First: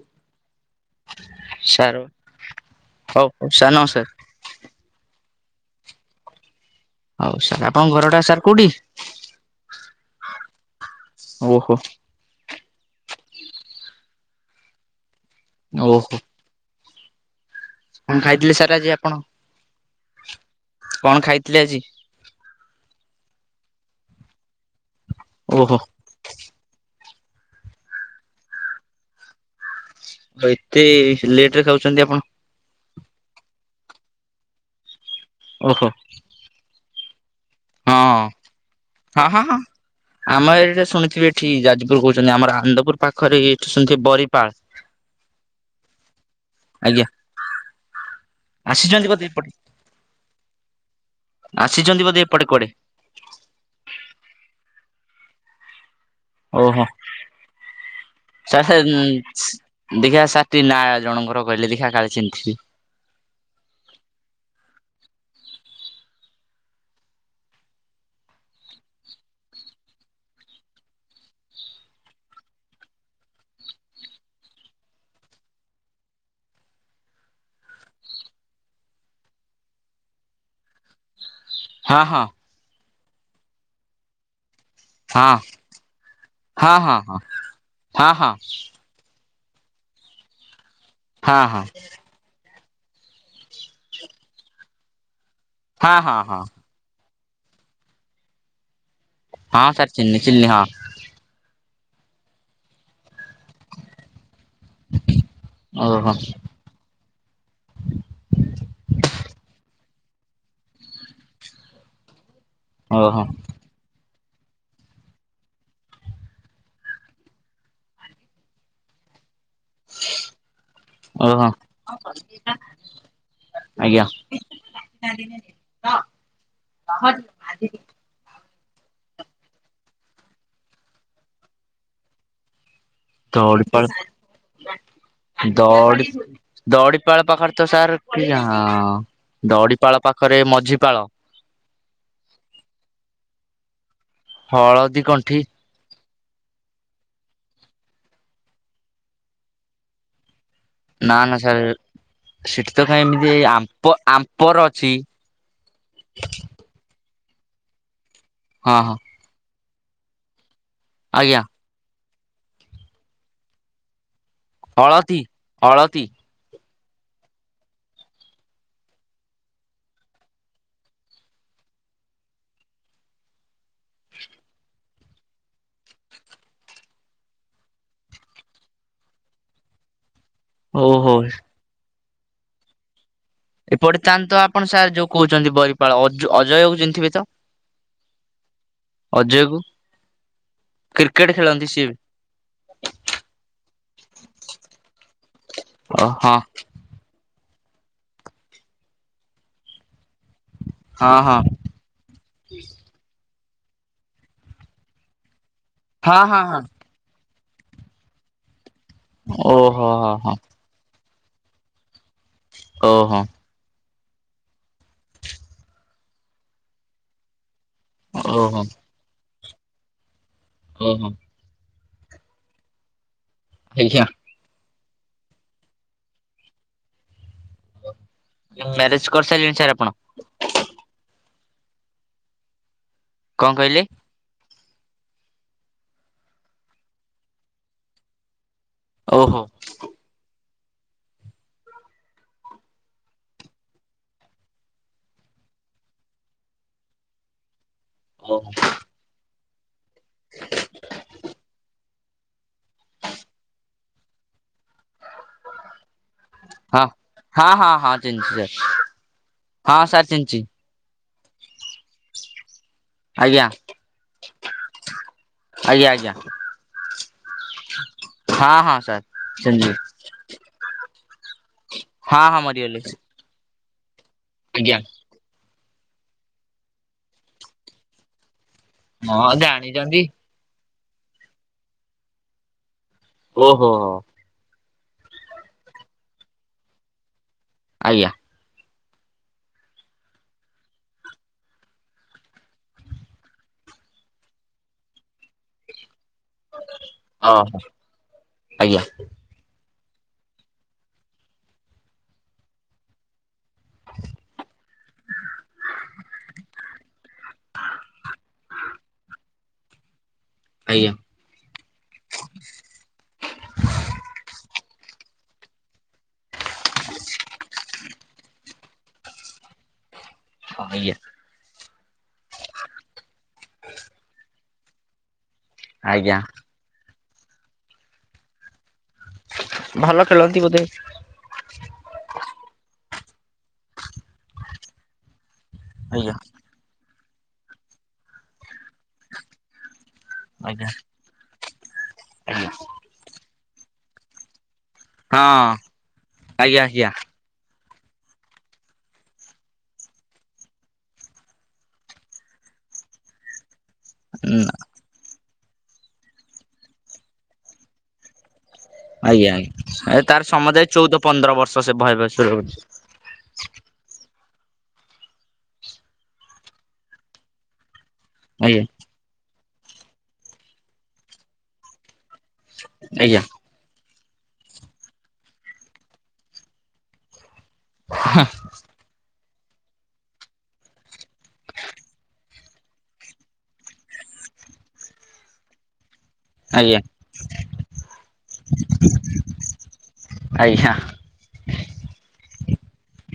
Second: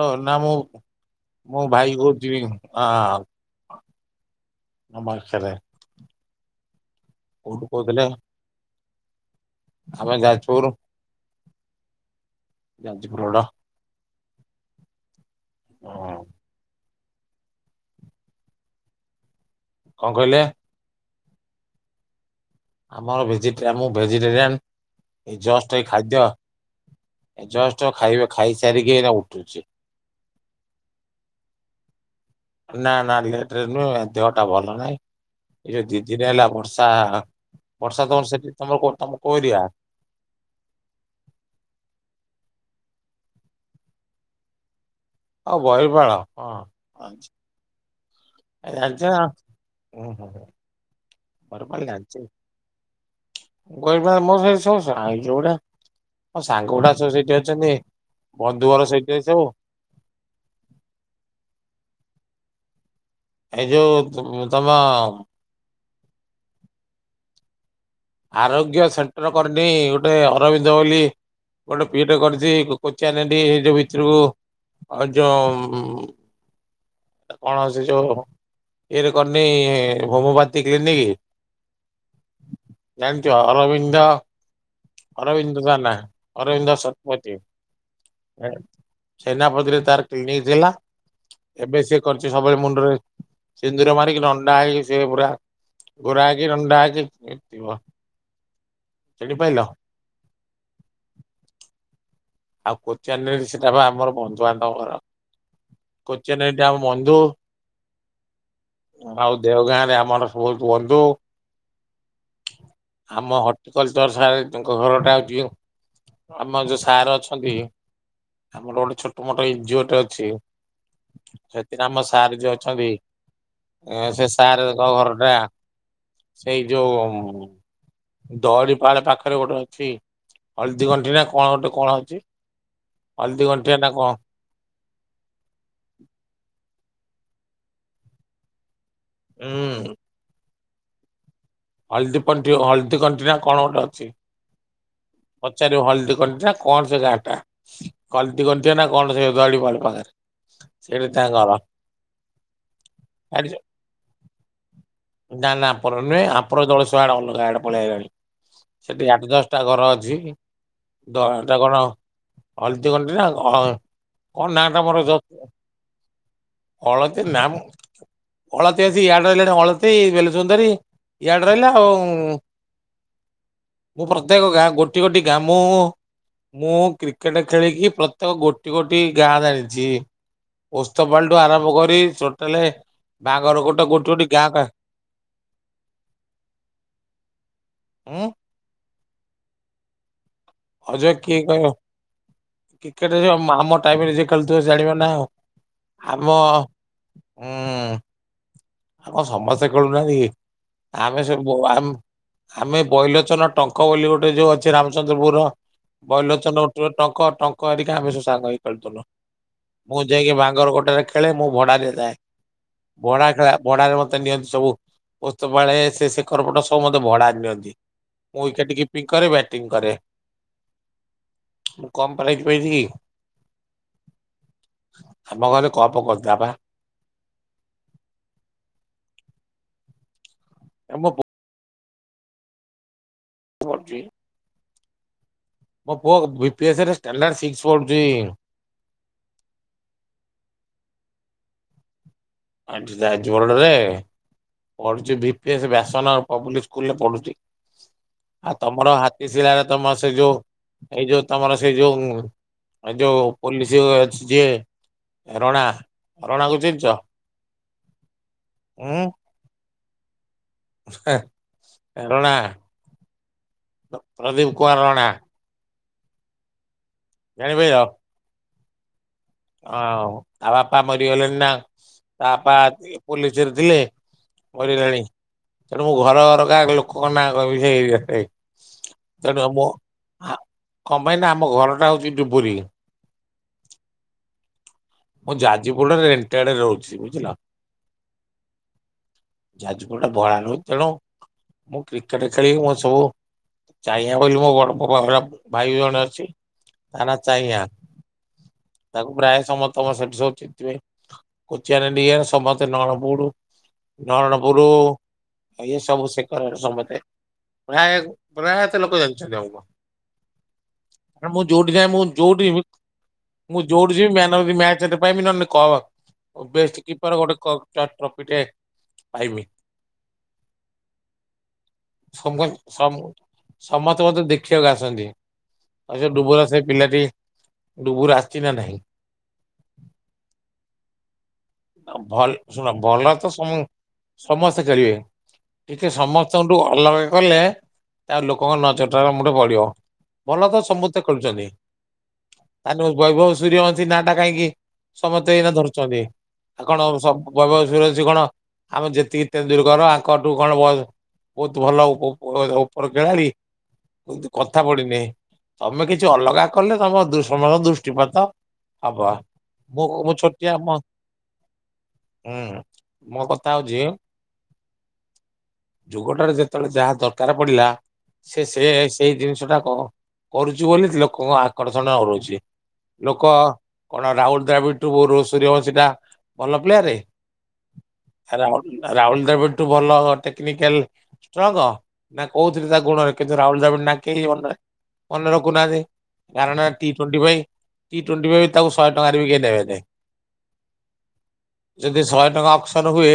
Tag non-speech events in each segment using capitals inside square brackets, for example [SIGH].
ହଉ ନା ମୁଁ ମୁଁ ସାର୍ ଭାଇ କହୁ ଯିବି। ହଉ ହଉ ସାର୍ ନମସ୍କାର ନମସ୍କାରେ। ହଉ ସାର୍ ଆପଣଙ୍କ ଘରଟା ସାର୍ କୋଉଠି? ଆମେ ଯାଜପୁର ଓହୋ ଯାଜପ ରୋଡ୍। ଓହୋ। କଣ ଖାଇଥିଲେ ସାର୍ ଆଜି ଆପଣ? କଣ କହିଲେ? କଣ ଖାଇଥିଲେ ଆଜି? ଆମର ଭେଜି ମୁଁ ଭେଜିଟେରିଆନ ଏ ଓହୋ ଜଷ୍ଟ ଏଇ ଖାଦ୍ୟ ଜଷ୍ଟ ଖାଇବା, ଖାଇ ସାରିକି ଏଇନା ଉଠୁଛି। ଏତେ ହେ ଲେଟ୍ ରେ ଖାଉଛନ୍ତି ଆପଣ? ନା, ନା ଲେଟ୍ ରେ ନୁହେଁ ଦେହଟା ଭଲ ନାହିଁ ଏ ଓହୋ ଯଉ ଜି ଜି ଟା ହେଲା ବର୍ଷା, ହଁ ବର୍ଷା ତମର ସେଠି ତମର ତମର କୋଉ ଏରିଆ? ଆମର ଏଇଟା ଶୁଣିଥିବେ ଏଠି ଯାଜପୁର କହୁଛନ୍ତି। ଆମର ଆନ୍ଦପୁର ପାଖରେ ଏଇଠି ଶୁଣିଥିବେ ବରିପାଳ। [UNINTELLIGIBLE] ଆଉ ବରିପାଳ ହଁ, ଆଜ୍ଞା ଆଛା। ଏ ଆସିଛନ୍ତି ଆର୍ଯ୍ୟ ବୋଧେ ଏପଟେ ଉଁ, ହୁଁ, ହୁଁ। ଆସିଛନ୍ତି ବୋଧେ ଏପଟେ କୁଆଡେ। ଗହିପାଳ ମୋ ସାହି ଶୁଣିଛ ନା ଯୋଉ ଗୁଡା ମୋ ସାଙ୍ଗ ଓହୋ ଗୁଡା ସବୁ ସେଇଠି ଅଛନ୍ତି, ବନ୍ଧୁ ଘର ସେଇଠି ଅଛି ସବୁ। ଦିଖାଆ ସାର୍ ଟିକେ ନାଁ ଜଣଙ୍କର କହିଲେ ଦେଖଆ କାଳେ ଚିହ୍ନୀ ଥିବି। ଏ ଯୋଉ ତୁ ତମ ଆରୋଗ୍ୟ ସେଣ୍ଟର କରିନି ଗୋଟେ ଅରବିନ୍ଦ ବୋଲି ଗୋଟେ ପିଏ ଟେ କରିଛି କୋଚିଆ ନେଣ୍ଡି ଏ ଯୋଉ ଭିତରକୁ ଆଉ ଯୋଉ କଣ ହବ ସେଇ ଯୋଉ ଇଏ ଯୋଉ କରିନି ହୋମଓପାଥି କ୍ଲିନିକ୍ ହଁ, ହଁ। ଜାଣିଛ ଅରବିନ୍ଦ ହଁ ଅରବିନ୍ଦ ତା ନା ହଁ ଅରବିନ୍ଦ ହଁ ହଁ ଶତପଥି। ହଁ ହଁ ହଁ ସେନାପତିରେ ତାର ଫିଲ୍ଡିଂ ଥିଲା। ହଁ ଏବେ ସିଏ କରିଛି ସବୁବେଳେ ମୁଣ୍ଡରେ ସିନ୍ଦୁର ମାରିକି ନଣ୍ଡା ହେଇକି ସିଏ ପୁରା ହଁ ହଁ ଗୋରା ହଁ ହେଇ କି ନଣ୍ଡଆ ହେଇକି [UNINTELLIGIBLE] ହଁ, ସାର୍ ଚିହ୍ନିଁଲି, ଚିହ୍ନିଁଲି ହଁ। ଆଉ କୋଚିଆନେଳି ସେଟା ବା ଆମର ବନ୍ଧୁ ବାନ୍ଧବ ଘର। ଓହୋ କୋଚାଆନେଳି ଟା ଆମ ବନ୍ଧୁ ଆଉ ଦେଓ ଗାଁ ରେ ଆମର ସବୁ ବନ୍ଧୁ। ଓହୋ ଆମ ହର୍ଟିକଲଚର ସାର୍ ତାଙ୍କ ଘରଟା ହଉଛି ଆମ ଯୋଉ ସାର ଅଛ ଅଛନ୍ତି। ଆମର ଗୋଟେ ଛୋଟ ମୋଟ ଏନ ଜି ଓ ଟେ ଅଛି। ଓହୋ ସେଥିରେ ଆମ ସାର୍ ଯିଉ ଅଛନ୍ତି ଆଜ୍ଞା ସେ ସାରଙ୍କ ଘର ଟା ସେଇ ଯୋଉ ଦରି ପାଳ ପାଖରେ ଗୋଟେ ଅଛି, ହଳଦୀଗଣ୍ଠି ନା କଣ ଗୋଟେ କଣ ଅଛି। ହଳଦୀ ଦରି ଗଣ୍ଠିଆ ନା କଣ ପାଳ ଦଡ଼ି ଦଡ଼ିପାଳ ପାଖ ରେ ତ ସାର୍ କି ହଁ, ହଁ। ହୁଁ ଦଡିପାଳ ପାଖରେ ମଝିପାଳ। ହଳଦୀପଣ୍ଠି, ହଳଦୀ କଣ୍ଠି ନା କଣ ଗୋଟେ ଅଛି। ହଳଦୀ କଣ୍ଠି ପଚାରିବ ହଳଦଦୀ କଣ୍ଠି କଣ ସେ ଗାଁ ଟା? କଲଟି କତିବ ନା କଣ ସେ ଗାଡ଼ି, ମାଡି ପାଖରେ। ସେଇଠି ନ ତାଙ୍କ ନା ଘର। ସାର ସେଠି ତ କାଇଁ ଏମିତି ଆମ୍ପ ଆମ୍ପର ଅଛି। କୁଆଡ଼େ ଅଲଗା ଆଡେ ପଳେଇ ଆଇଲଣି ହଁ ହଁ ସେଠି ଆଠ ଦଶଟା ଘର ଅଛି। ଦ ଆଜ୍ଞା ସେଟା କଣ ନା ହଳଦୀ ଗଣ୍ଠି ନା କଣ ନାଁ ଟା ମୋର ତ ହଳଦୀ ହଳଦୀ ହଳଦୀ ନା ମ ଅଳତି ଆସି ୟାଡେ ରହିଲାଣି, ଅଳତୀ ବେଲ ସୁନ୍ଦରୀ। ଇଆଡେ ରହିଲେ ଆଉ ମୁଁ ପ୍ରତ୍ୟେକ ଗାଁ ଗୋଟେ ଗୋଟି ଗୋଟି ଗାଁ ମୁଁ। ମୁଁ କ୍ରିକେଟ ଖେଳିକି ପ୍ରତ୍ୟେକ ଗୋଟି ଗୋଟି ଗାଁ ଜାଣିଛି। ଓସ୍ତ ଓହୋ ପାଲି ଠାରୁ ଆରମ୍ଭ କରି ସୋର୍ଟେଲ। [UNINTELLIGIBLE] ଆପଣ ସାର୍ ଯୋଉ କହୁଛନ୍ତି ବରିପାଳ ଅଜୁ ଅଜୟକୁ ଚିହ୍ନି ଥିବେ ତ? ଉଁ। ଅଜୟ କୁ? ଅଜୟ କ୍ରିକେଟ କିଏ କହିବ ଖେଳନ୍ତି ସିଏ ବି। କ୍ରିକେଟ ଯେ ଆମ ଟାଇମରେ ଯିଏ ଖେଳୁଥିବ ଜାଣିବା ନା ଆଉ ଓ ହଁ ଆମ [INAUDIBLE] ହଉ ସମସ୍ତେ ଖେଳୁନାହାନ୍ତି କି? ହଁ ଆମେ ହଁ ସବୁ ଆ ଆମେ ବୈଲୋଚନ ଟଙ୍କ ବୋଲି ଗୋଟେ ଯୋଉ ଅଛି ରାମଚନ୍ଦ୍ରପୁର ର ହଁ ହଁ ହଁ ବୈଲୋଚନ ଉଠ ଟଙ୍କ ଟଙ୍କ ଆରିକି ଆମେ ସବୁ ସାଙ୍ଗ ହେଇ ଖେଳୁଥିଲୁ। ଓହୋ ମୁଁ ହଁ ହଁ ଯାଇକି ବାଙ୍ଗର କଟାରେ ଖେଳେ ମୁଁ ଭଡା ଦେଇଥାଏ ଓହୋ ଭଡା ଖେଳ ଭଡାରେ ମୋତେ ନିଅନ୍ତି ସବୁ। ପୋସ୍ତପଳେ ସେ ଶେଖରପଟ ସବୁ ମତେ ଭଡାରେ ନିଅନ୍ତି। ମୁଁ ଓହୋ ୱିକେଟ କିପିଂ କରେ, ବ୍ୟାଟିଂ କରେ। ଓ ହୋ। ମୁ କମ୍ ପ୍ରାଇଜ ପାଇିଛି କି। ଆଜ୍ଞା। ଆମ ଘରେ କଣ କପ ଗଦା ବା। ମ୍ୟାରେଜ୍ କରିସାରିଲେଣି ସାର୍ ଆପଣ? ଆମ ବୋଉ କଣ କହିଲେ? ପଢୁଛି ମୋ ପୁଅ B P S standard six ପଢୁଛି। ଓହୋ। ଏଠୁ ଯାଇଛି [UNINTELLIGIBLE] ପଢୁଛି ଭି ପି ଏସ୍ ବ୍ୟାସନ ପବ୍ଲିକ୍ ସ୍କୁଲ ରେ ପଢୁଛି। ଓହୋ ଆଉ ତମର ହାତୀ ସିଳାରେ ତମର ସେ ଯୋଉ ଏଇ ଯୋଉ ତମର ସେଇ ଯୋଉ ଏ ଯୋଉ ପୋଲିସ ଅଛି ଯିଏ, ରଣା ରଣା କୁ ହଁ ଚିନ୍ହିଚ? ହଁ ହଁ ହଁ ଚିନିଛି ଚିନିଛି। ହଁ। ହଁ ସାର୍ ଚିନିଛି। ରଣା, ଆଜ୍ଞା ପ୍ରଦୀପ କୁମାର ରଣା। ଆଜ୍ଞା ଆଜ୍ଞା। ଜାଣି ପାରିଲ। ହଁ ହଁ ସାର୍। ଚିହ୍ନିଲି ହଁ ତା ବାପା ମରିଗଲେଣି ନା, ହଁ ତା ହଁ ବାପା ମରିଗଲି ପୋଲିସରେ ଥିଲେ। ଆଜ୍ଞା। କରିଲାଣି ତେଣୁ ମୁଁ ଘର ଘର କାହା ଲୋକଙ୍କ ନାଁ କହିବି ସେ ହଁ ତେଣୁ ମୁ ଜାଣିଛନ୍ତି କଣ ପାଇଁ ନା ଆମ ଘର ଟା ହଉଛି ଡୁବୁରୀ। ଓହୋ ହୋ। ମୁଁ ଯାଜିପୁର ଟାରେ ରେଣ୍ଟଏଡେ ରହୁଛି ବୁଝିଲ। ଆଜ୍ଞା। ଯାଜୁପୁର ଟା ଭଡ଼ା ନୁହଁ ତେଣୁ ମୁଁ କ୍ରିକେଟ ଖେଳିବି ମୁଁ ସବୁ ଚାହିଆ ବୋଲି ମୋ ବଡପା ଘ ଭାଇ ଜଣେ ଅଛି। ତା ନା ଓହୋ ଚାଇଁଆ ଆଜ୍ଞା ତାକୁ ପ୍ରାୟ ସମସ୍ତେ ତମେ ସେଠି ସବୁ ଚିଥିବେ କୋଚିଆ ସମସ୍ତେ ନରଣପୁରୁ ନରଣପୁର ଇଏ ସବୁ ସେକରେ ସମସ୍ତେ ପ୍ରାୟ ପ୍ରାୟ ତ ଲୋକ ଯାଉଛନ୍ତି ଦେଉ ଆଜ୍ଞା। ମୁଁ ଯୋଉଠି ଯାଏ ମୁଁ ଯୋଉଠି ମୁଁ ଯୋଉଠି ଯିବି ମ୍ୟାମ ମ୍ୟାଚ ଟେ ପାଇବି ନହନେ କପ ବେଷ୍ଟ କିପର ଗୋଟେ କପ୍ ଟ୍ରଫି ଟେ ପାଇମି। ହଁ ଆଜ୍ଞା। ସମ ସମ ସମସ୍ତେ ମୋତେ ଦେଖିବାକୁ ଆସନ୍ତି। ଆଜ୍ଞା ଡୁବର ଆ ସେ ପିଲାଟି ଡୁବୁର ଆସିଛି ନା ନାହିଁ। ଭଲ ଖେଳନ୍ତି ବୋଧେ। ଭଲ ଶୁଣ ଭଲ ତ ସମ ସମସ୍ତେ ଖେଳିବେ। ଟିକେ ଆଜ୍ଞା ସମସ୍ତଠୁ ଅଲଗା କଲେ ତା ଲୋକଙ୍କ ନଜର [UNINTELLIGIBLE] ପଡିବ ଭଲ ତ ଆଜ୍ଞା ସମସ୍ତେ ଖେଳୁଛନ୍ତି। [UNINTELLIGIBLE] ବୈଭବ ସୂର୍ଯ୍ୟବଂଶୀ ନା ଟା କାହିଁକି ହଁ। ସମସ୍ତେ ଏଇନା ଧରୁଛନ୍ତି ଆଜ୍ଞା ଆଉ କଣ ଆଜ୍ଞା ସମ ବୈଭବ ସୂର୍ୟବଂଶୀ କଣ ଆମେ ଯେତିକି ତେନ୍ଦୁଲକର ଆଙ୍କଠୁ କଣ ଭଲ- ବହୁତ ଭଲ ଉପର ଖେଳାଳି? କିନ୍ତୁ ହୁଁ କଥା ପଡିିନି ତମେ କିଛି ଅଲଗା କଲେ ତମ ସମ ଦୃଷ୍ଟିପାତ ହବ ଆଜ୍ଞା ମୁଁ ଆଜ୍ଞା ମୁଁ ତାର ଛୋଟିଆ ସମୁଦାୟ ମୋ ଚଉଦ ପନ୍ଦର ବର୍ଷ ସେ ବୈଭବ ହୁଁ ସୂର୍ୟବଂଶୀର ମୋ କଥା ହଉଛି ଯୁଗଟାରେ ଯେତେବେଳେ ଯାହା ଦରକାର ପଡିଲା, ସେ ଆଜ୍ଞା ସେ ସେଇ ଜିନିଷଟା କ କରୁଛି ବୋଲି ଲୋକଙ୍କ ଆକର୍ଷଣ ରହୁଛି। [INAUDIBLE] ଲୋକ କଣ ରାହୁଲ ଦ୍ରାବିଡ ଠୁ ସୂର୍ୟବଂଶୀ ଟା ଭଲ ପ୍ଲେୟାର? ରାହୁଲ ରାହୁଲ ଦ୍ରାଭିଡଠୁ ଭଲ ଟେକ୍ନିକାଲ ଷ୍ଟ୍ରଙ୍ଗ ନା କହୁଥିରେ ତା ଗୁଣରେ କିନ୍ତୁ ରାହୁଲ ଦ୍ରାବିଡ ନା କେହି ମନେରଖିନାହାନ୍ତି। ମନେରଖୁନାହାନ୍ତି କାରଣ ଆଜ୍ଞା ଟି ଟ୍ୱଣ୍ଟି ପାଇଁ ଟି ଟ୍ବେଣ୍ଟି ପାଇଁ ତାଙ୍କୁ ଶହେ ଟଙ୍କାରେ ଭି କେହି ନେବେନି। ଆଜ୍ଞା। ଯଦି ଶହେ ଟଙ୍କା ଅକ୍ସନ ହୁଏ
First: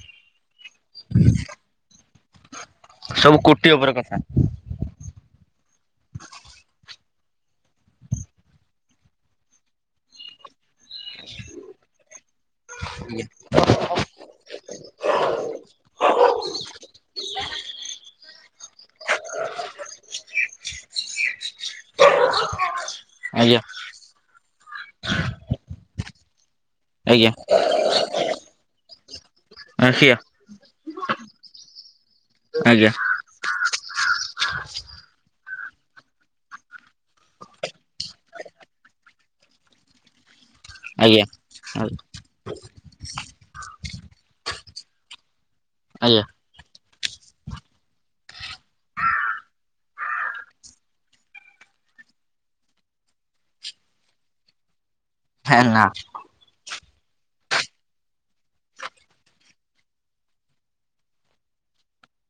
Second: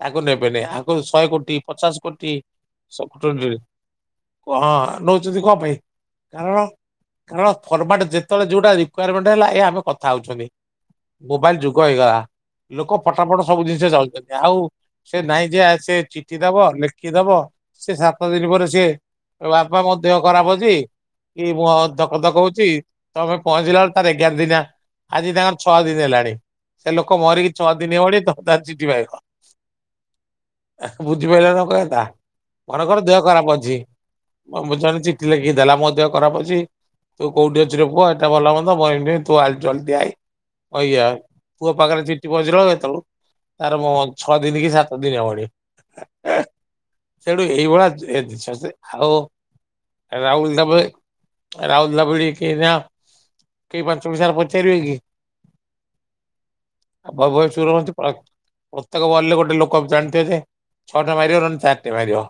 ତାକୁ ନେବେନି ଆଉ ଆଉ ଶହେ କୋଟି ପଚାଶ କୋଟି ସବୁ ଟ୍ବେଣ୍ଟି ନେବେ କୋଟି ଉପରେ କଥା ହଁ ନଉଛନ୍ତି କଣ ପାଇଁ? କାରଣ କାରଣ ଫର୍ମାଟ ଯେତେବେଳେ ଯୋଉଟା ରି ରିକୁଆର୍ମେଣ୍ଟ ହେଲା ହେଇ ଆମେ କଥା ହଉଛନ୍ତି ମୋବାଇଲ ଯୁଗ ହେଇଗଲା ଲୋକ ଫଟା ଫଟ ସବୁ ସବୁ ଜିନିଷ ଚାହୁଛନ୍ତି ଆଉ ସେ ନାଇଁ ଯେ ସେ ଚିଠି ଦବ, ଲେଖିଦବ, ସେ ସାତ ଦିନ ପରେ ସେ ବାପା ମୋ ଦେହ ଖରାପ ଅଛି କି ମୁଁ ଧକ ଧକ ହଉଛି ତମେ ଆଜ୍ଞା ପହଞ୍ଚିଲା ବେଳେ- ତାର ଏଗାର ଦିନ ଆଜି ତାଙ୍କର ଛଅ ଦିନ ହେଲାଣି। ସେ ଲୋକ ଆଜ୍ଞା ମରିକି ଛଅ ଦିନି ହବନି ସେ ହଟାତ୍ ଚିଠି ପାଇବ। ଆଜ୍ଞା ବୁଝିପାରିଲ ନା ମୋ କହିବା କଥା ଆଜ୍ଞା ମନେକର ଦେହ ଖରାପ ଅଛି ଜଣେ ଚିଠି ଲେଖି ଦେଲା ମୋ ଦେହ ଖରାପ ଅଛି ତୁ କୋଉଠି ଅଛିରେ ପୁଅ ଏଟା ଭଲ ମନ୍ଦ ତୁ ଆ ଜଲଦି ଆଇ କହିକି ଆ ଆଜ୍ଞା ପୁଅ ପାଖରେ ଚିଠି ପହଞ୍ଚିଲା ସେତେବେଳକୁ ତାର ମର ଛଅ ଦିନ କି ସାତ ଦିନ ହବଣି। ଆଜ୍ଞା ତେଣୁ ଏଇଭଳିଆ ଏ ଜିନିସ ଆଉ ରାହୁଲ ଦ୍ରାବିଡ ରାହୁଲ ଦ୍ରାବିଡ କି ନା କେହି ପାଞ୍ଚ ପଇସାରେ ପଚାରିବେ କି? ହେ ନା ବୈଭବ ସୂର୍ଯ୍ୟବଂଶୀ ପ୍ରତ୍ୟେକ ବଲରେ ଗୋଟେ ଲୋକ ଜାଣିଥିବ ଯେ ଛଅଟେ ମାରିବ ନହେଲେ ଚାରିଟେ ମାରିବ।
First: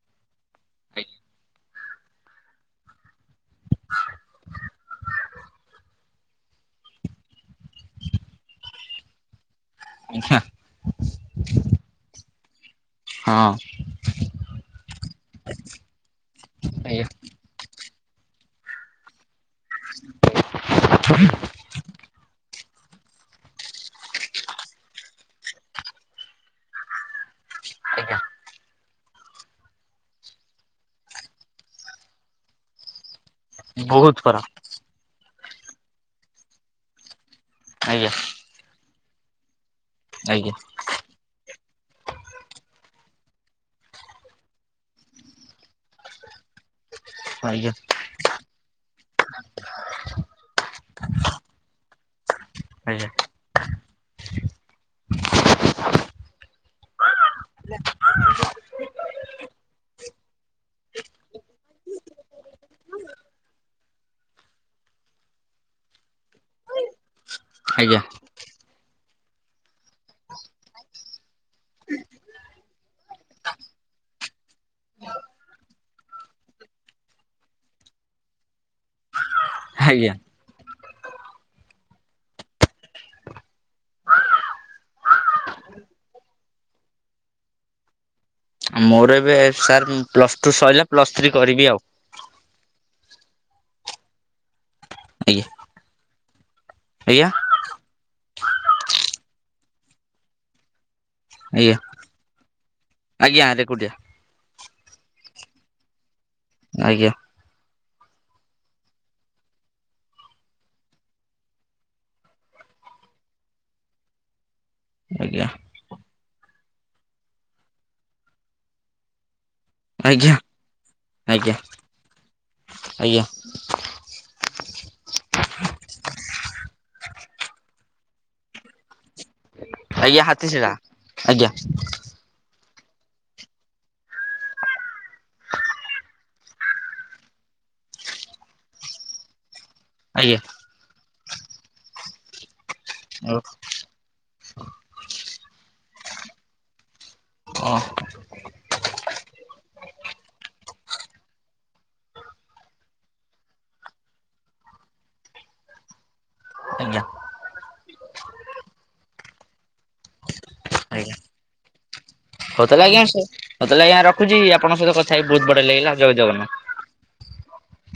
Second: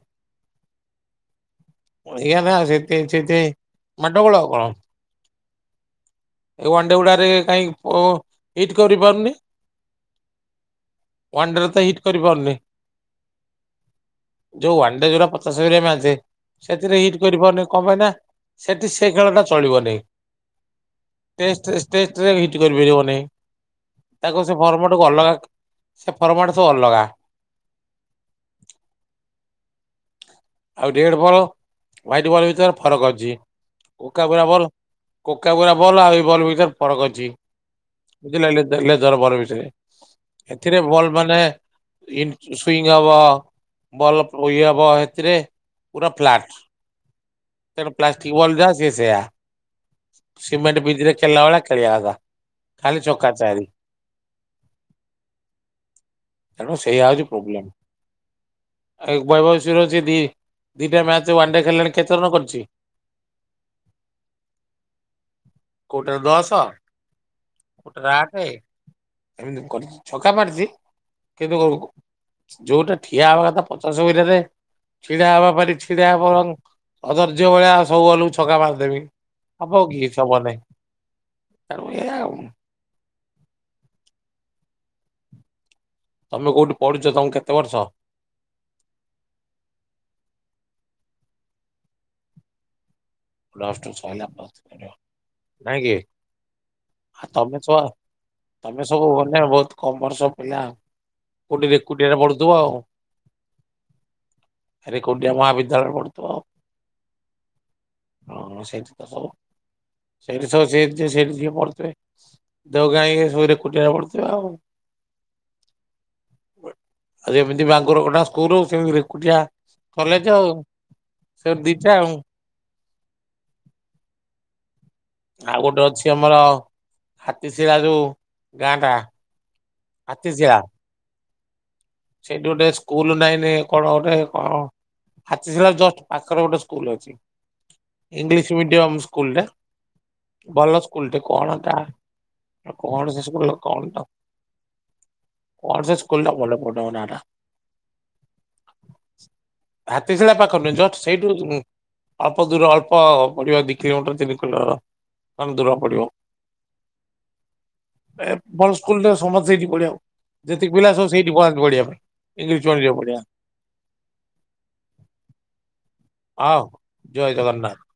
କହିବା କଥା ସେଇଥି ପାଇଁ ସେଇଥି ପାଇଁ ମାଡଗୋଲ ଆଉ କଣ? ଏ ୱାନଡେ ଗୁଡାରେ କାହିଁକି ହିଟ୍ କରି ପାରୁନି? ଆଛା। ୱାନ ଡେ ରେ ତ ହିଟ୍ କରିପାରୁନି। ହଁ। ଯୋଉ ୱାନଡେ ଯୋଉାଗୁଡ଼ା ପଚାଶ ଓଭର ମ୍ୟାଚ୍ ସେଥିରେ ଆଜ୍ଞା ହିଟ୍ କରିପାରୁନି କଣ ପାଇଁ ନା ସେଠି ସେ ଖେଳଟା ଚଳିବନି। [INAUDIBLE] ଟେଷ୍ଟ ଟେଷ୍ଟରେ ହିଟ୍ କରିପାରିବନି। ତାକୁ ସେ ଫର୍ମାଟକୁ ଅଲଗା ସେ ଫର୍ମାଟ ସବୁ ଅଲଗା। ଆଜ୍ଞା ଆଉ ରେଡ ବଲ୍ ୱାହିଟ ବଲ୍ ଭିତରେ ଫରକ ଅଛି। ବହୁତ କୋକାବୁରା ଫରକ ବଲ କୋକାବୁରା ବଲ୍ ଆଉ ଏଇ ବଲ୍ ଭିତରେ ଫରକ ଅଛି। ଆଜ୍ଞା। ବୁ ଜରଫର ବିଷୟରେ ଆଜ୍ଞା ଏଥିରେ ବଲ ମାନେ ସୁଇଂ ହବ ବଲ ଇଏହବ ଏଥିରେ ପୁରା ପ୍ଲାଟ ଆଜ୍ଞା। ତେଣୁ ପ୍ଲାଷ୍ଟିକ ବଲ ଯାହା ସିଏ ସେଇଆ ସିମେଣ୍ଟ ବିଜ ରେ ଖେଳିଲା ଭଳିଆ ଖେଳଆକଥା। ଖାଲି ଆଜ୍ଞା ଛକା ଚାରି। [INAUDIBLE] ତେଣୁ ସେଇଆା ହେଉଛି ପ୍ରୋବ୍ଲେମ ୟୁବା ବୟସର ଯେ ଦି ଦିଟା ମ୍ୟାଚ୍ ର ୱାନଡେ ଖେଲିଲାଣି କେତେ ରନ କରିଛୁ? କୋଉଟାରେ ଦଶ ଆଜ୍ଞା କୋଉଟାରେ ଆଠେ ଏମିତି କରିଛି ଛକା ମାରିଛି କିନ୍ତୁ ଯୋଉଟା ଠିଆ ହବା କଥା ପଚାଶ ଓଭରରେ ଛିଡା ହବା ପାରି ଛିଡାହବ ବରଂ ଅଧର୍ଯ୍ୟ ଭଳିଆ ସବୁ ବଲକୁ ଛକା ମାରିଦେବି ହେବ କୀ ଆଜ୍ଞା କିଛି ହେବନି, ସେଇଭଳିଆ ଆଉ। ତମେ କୋଉଠି ପଢୁଛ ତମକୁ କେତେ ବର୍ଷ? ମୋର ଏବେ ସାର୍ ପ୍ଲସ୍ ଟୁ ସରିଲା ପ୍ଲସ୍ ଥ୍ରୀ କରିବି ଆଉ। ପ୍ଲସ ଟୁ ସରିଲା ପ୍ଲସ ଥ୍ରି ଆଜ୍ଞା କରିବି କାହିଁକି ଆଜ୍ଞା ଆ ତମେ ସବୁ ତମେ ସବୁ ମାନେ ବହୁତ କମର୍ସ ପିଲା କୋଉଠି ଆଜ୍ଞା ଏକୁଟିଆରେ ପଢୁଥିବ ଆଉ। ଆଜ୍ଞା ରେକୁଟିଆ ଆରେ କୋଡିଆ ମହାବିଦ୍ୟାଳୟରେ ପଢୁଥିବ ଆଉ। ଆଜ୍ଞା। ହଁ ସେଇଠି ତ ସବୁ ସେଇଠି ସବୁ ସେଇଠି ଯିଏ ସେଇଠି ଯିଏ ପଢୁଥିବେ ଦେଉ ଗାାଇଁକ ସରେ କୁଟିବାକୁ ପଡିୁଥିବ ଆଉ ଆଜ୍ଞା। ଆ ଯେମିତି ମାଙ୍କର କଟା ସ୍କୁଲ ସେମିତି ରେକୁଟିଆ କଲେଜ ଆଜ୍ଞା ଆଉ ସେ ଆଜ୍ଞା ଦିଟା ଆଉ ଆଜ୍ଞା। ଆଉ ଗୋଟେ ଅଛି ଆମର ହାତୀଶିଳା ଯୋଉ ଗାଁ ଟା ଆଜ୍ଞା ହାତୀଶିଳା ଆଜ୍ଞା। ସେଠି ଗୋଟେ ସ୍କୁଲ ନାଇଁନି କଣ ଗୋଟେ କଣ? ହାତୀଶିଳା ଜଷ୍ଟ ପାଖରେ ଗୋଟେ ସ୍କୁଲ ଅଛି। ଇଂଲିଶ ମିଡିୟମ ସ୍କୁଲଟା। ଆଜ୍ଞା। ଭଲ ସ୍କୁଲଟେ କଣ ତା କଣ ସେ ସ୍କୁଲ କଣ ତ କଣ ସେ ସ୍କୁଲ ଟା ମନେପଡ଼ିନିମ ନାଁ ଟା ଓ [INAUDIBLE] ହାତୀଶିଳା ପାଖରେ ନୁହେଁ ଜଷ୍ଟ୍ ସେଇଠୁ ଅଳ୍ପ ଦୂର ଅଳ୍ପ ବଢିବା ଦିଇ କିଲୋମିଟର ତିନିକିଲୋ [UNINTELLIGIBLE] ଦୂର ପଡ଼ିିବ। ଆଜ୍ଞା ଏ ଭଲ ସ୍କୁଲ ରେ ସମସ୍ତେ ସେଠି ପଢିଆକୁ ଯେତିକି ପିଲା ଆଜ୍ଞା ସବୁ ସେଇଠି ପଳାନ୍ତି ପଢିଆ ପାଇଁ ହଉ ଇଂଲିଶ ତାହେଲେ ମିଡିୟମ ଆଜ୍ଞା ପଢିବା ହଉ ତାହେଲେ ଆଜ୍ଞା ରଖୁଛି ଆପଣଙ୍କ ସହିତ କଥାହେଇ ବହୁତ ବଢିଆ ଲାଗିଲା ଜୟ ଜଗନ୍ନାଥ। ଆ ଓ ଜୟ ଜଗନ୍ନାଥ